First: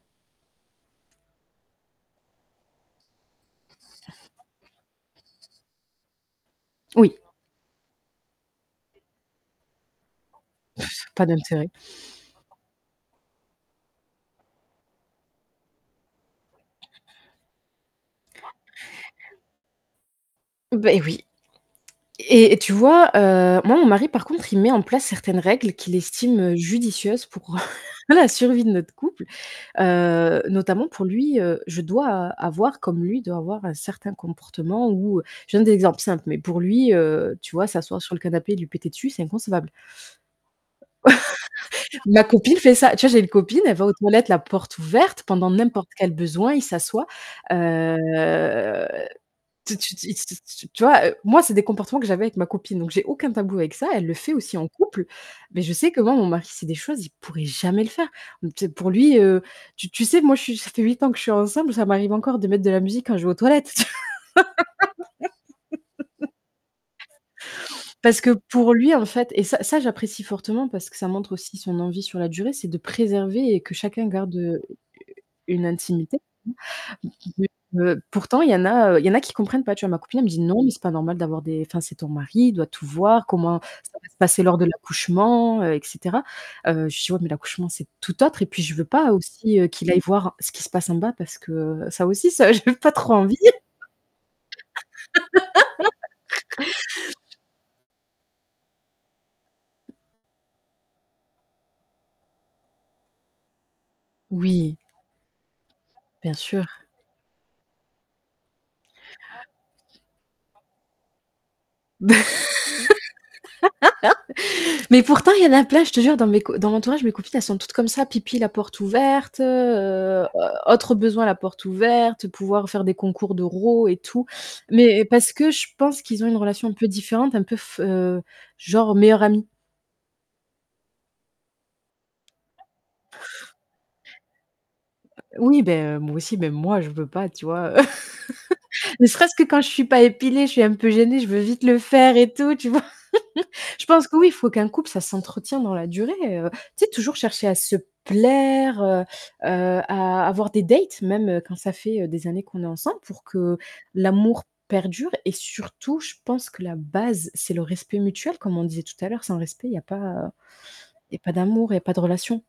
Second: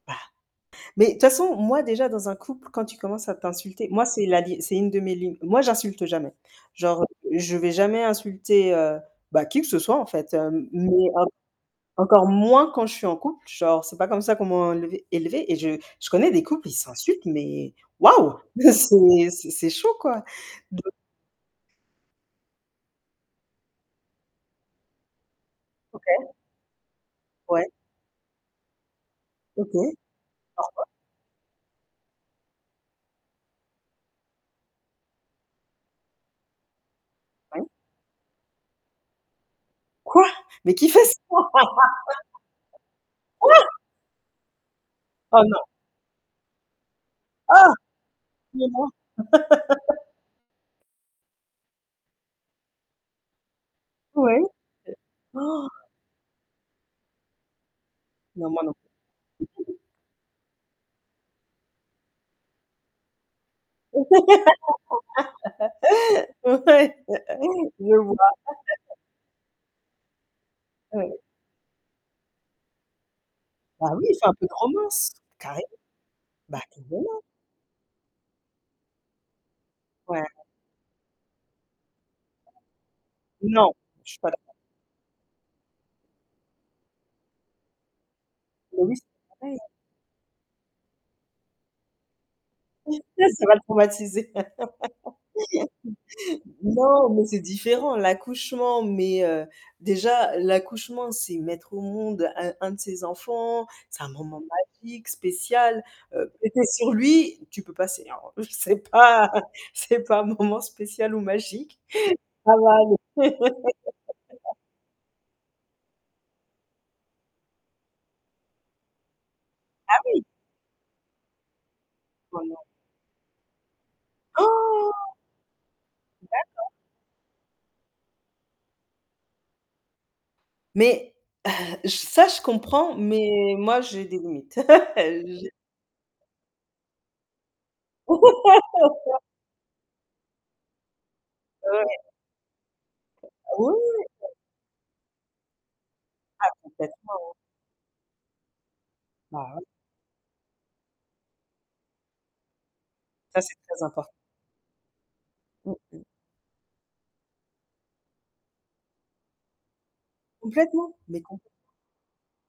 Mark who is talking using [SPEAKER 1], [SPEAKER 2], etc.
[SPEAKER 1] Bah, mais de toute façon, moi, déjà, dans un couple quand tu commences à t'insulter moi c'est la dé c'est une de mes lignes. Moi, j'insulte jamais, genre, heu,
[SPEAKER 2] Oui.
[SPEAKER 1] je vais jamais insulter, heu, bah, qui que ce soit, en fait, hem, mais en
[SPEAKER 2] Pas d'intérêt.
[SPEAKER 1] encore moins quand je suis en couple, genre, c'est pas comme ça qu'on m'ont enlevé élevé et je je connais des couples, ils s'insultent mais waouh! Mais c'est c'est chaud, quoi. Don
[SPEAKER 2] Beh, oui et et tu vois, heu, moi, mon mari, par contre, il met en place certaines règles qu'il
[SPEAKER 1] OK.
[SPEAKER 2] estime, heu, judicieuses pour
[SPEAKER 1] Ouais.
[SPEAKER 2] la survie de notre couple,
[SPEAKER 1] OK. Pardon?
[SPEAKER 2] heu, notamment pour lui, heu, je dois a avoir, comme lui, il doit avoir, un certain comportement où, heu, je te donne des exemples simples mais pour lui, heu, tu
[SPEAKER 1] Oui.
[SPEAKER 2] vois, s'asseoir sur le canapé et lui péter dessus, c'est inconcevable.
[SPEAKER 1] Quoi? Mais qui fait ça? Quoi?
[SPEAKER 2] Ma copine fait ça. Tu vois j'ai une copine, elle va aux toilettes la porte ouverte
[SPEAKER 1] Oh
[SPEAKER 2] pendant
[SPEAKER 1] non!
[SPEAKER 2] n'importe quel besoin, il s'assoit,
[SPEAKER 1] Ah!
[SPEAKER 2] heu,
[SPEAKER 1] Mais non.
[SPEAKER 2] tu ti its tu vois, heu, moi, c'est des comportements que j'avais avec ma copine donc j'ai aucun tabou avec ça. Elle le fait
[SPEAKER 1] Ouais,
[SPEAKER 2] aussi en couple
[SPEAKER 1] heu,
[SPEAKER 2] mais
[SPEAKER 1] han!
[SPEAKER 2] je sais que moi, mon mari, c'est des choses, il pourrait jamais le faire.
[SPEAKER 1] Non,
[SPEAKER 2] Mmh,
[SPEAKER 1] moi
[SPEAKER 2] tu sais
[SPEAKER 1] non
[SPEAKER 2] pour lui, heu,
[SPEAKER 1] plus.
[SPEAKER 2] tu tu sais, moi, je suis ça fait 8 ans que je suis ensemble, ça m'arrive encore de mettre de la musique quand je vais aux toilettes
[SPEAKER 1] Ouais. Je vois.
[SPEAKER 2] parce que pour lui en fait et ça, ça j'apprécie fortement parce que ça
[SPEAKER 1] Ouais.
[SPEAKER 2] montre aussi son envie sur la durée, c'est de préserver et que
[SPEAKER 1] Bah
[SPEAKER 2] chacun
[SPEAKER 1] oui, c'est un
[SPEAKER 2] garde,
[SPEAKER 1] peu de
[SPEAKER 2] heu,
[SPEAKER 1] romance.
[SPEAKER 2] u
[SPEAKER 1] Carrément,
[SPEAKER 2] une intimité. M
[SPEAKER 1] bah, voilà.
[SPEAKER 2] mais heu, pourtant il y en a, heu, il y en a qui comprennent pas, tu vois? Ma copine
[SPEAKER 1] Ouais.
[SPEAKER 2] elle me dit: «Non, mais c'est pas normal d'avoir des enfin, c'est ton mari, il doit tout voir, comment
[SPEAKER 1] Non!
[SPEAKER 2] ça va
[SPEAKER 1] Je
[SPEAKER 2] se
[SPEAKER 1] suis pas
[SPEAKER 2] passer
[SPEAKER 1] d'accord.
[SPEAKER 2] lors de l'accouchement, heu et cetera», heu, je lui dis: «Ouais, mais l'accouchement, c'est tout autre» et puis, je
[SPEAKER 1] Mais
[SPEAKER 2] veux
[SPEAKER 1] oui,
[SPEAKER 2] pas
[SPEAKER 1] c'est pareil.
[SPEAKER 2] aussi, heu, qu'il aille voir ce qui se passe en bas parce que ça aussi, ça, j'ai pas trop
[SPEAKER 1] Hé,
[SPEAKER 2] envie.
[SPEAKER 1] ça va le traumatiser. Non, mais c'est différent. L'accouchement, mais heu, déjà l'accouchement, c'est mettre au monde un un de ses enfants, c'est un moment
[SPEAKER 2] Oui.
[SPEAKER 1] magique, spécial, heu,
[SPEAKER 2] Bien
[SPEAKER 1] péter
[SPEAKER 2] sûr.
[SPEAKER 1] sur lui, tu peux passer alors, heu, c'est pas c'est pas un moment spécial ou magique. Ça va aller.
[SPEAKER 2] Mais pourtant, y en a plein, je te jure, dans mes co dans l'entourage, mes copines, elles sont toutes comme ça. Pipi, la porte ouverte, heu
[SPEAKER 1] Ah oui!
[SPEAKER 2] heu heu, autre besoin, la porte ouverte,
[SPEAKER 1] Oh! Non.
[SPEAKER 2] pouvoir faire des concours de rot et tout
[SPEAKER 1] Han!
[SPEAKER 2] mais parce que je pense qu'ils ont une relation
[SPEAKER 1] D'accord.
[SPEAKER 2] un peu différente, un peu f heu, genre, meilleur ami.
[SPEAKER 1] Mais heu, j ça je comprends, mais moi, j'ai des limites. J'ai
[SPEAKER 2] Oui, beh, moi aussi, mais moi, je veux pas, tu vois, heu, ne serait-ce que quand je suis pas épilée, je suis un peu gênée, je veux vite
[SPEAKER 1] Ouais,
[SPEAKER 2] le
[SPEAKER 1] ouais, ouais.
[SPEAKER 2] faire et tout, tu vois?
[SPEAKER 1] Oh oui,
[SPEAKER 2] Je
[SPEAKER 1] oui,
[SPEAKER 2] pense que
[SPEAKER 1] oui.
[SPEAKER 2] oui, faut qu'un couple, ça s'entretient dans la durée,
[SPEAKER 1] Ah
[SPEAKER 2] heu, tu sais,
[SPEAKER 1] complètement.
[SPEAKER 2] toujours
[SPEAKER 1] Oh
[SPEAKER 2] chercher à se plaire, heu
[SPEAKER 1] Bah oui.
[SPEAKER 2] heu, à avoir des dates même, heu, quand ça fait, heu, des années qu'on est ensemble, pour
[SPEAKER 1] Ça c'est
[SPEAKER 2] que
[SPEAKER 1] très impor
[SPEAKER 2] l'amour perdure et
[SPEAKER 1] Mmh
[SPEAKER 2] surtout
[SPEAKER 1] mh.
[SPEAKER 2] je pense que la base, c'est le respect mutuel comme on disait tout à l'heure, sans respect il y a pas, heu,
[SPEAKER 1] Complètement,
[SPEAKER 2] il y a
[SPEAKER 1] mais
[SPEAKER 2] pas
[SPEAKER 1] complètement.
[SPEAKER 2] d'amour, il y a pas de relation.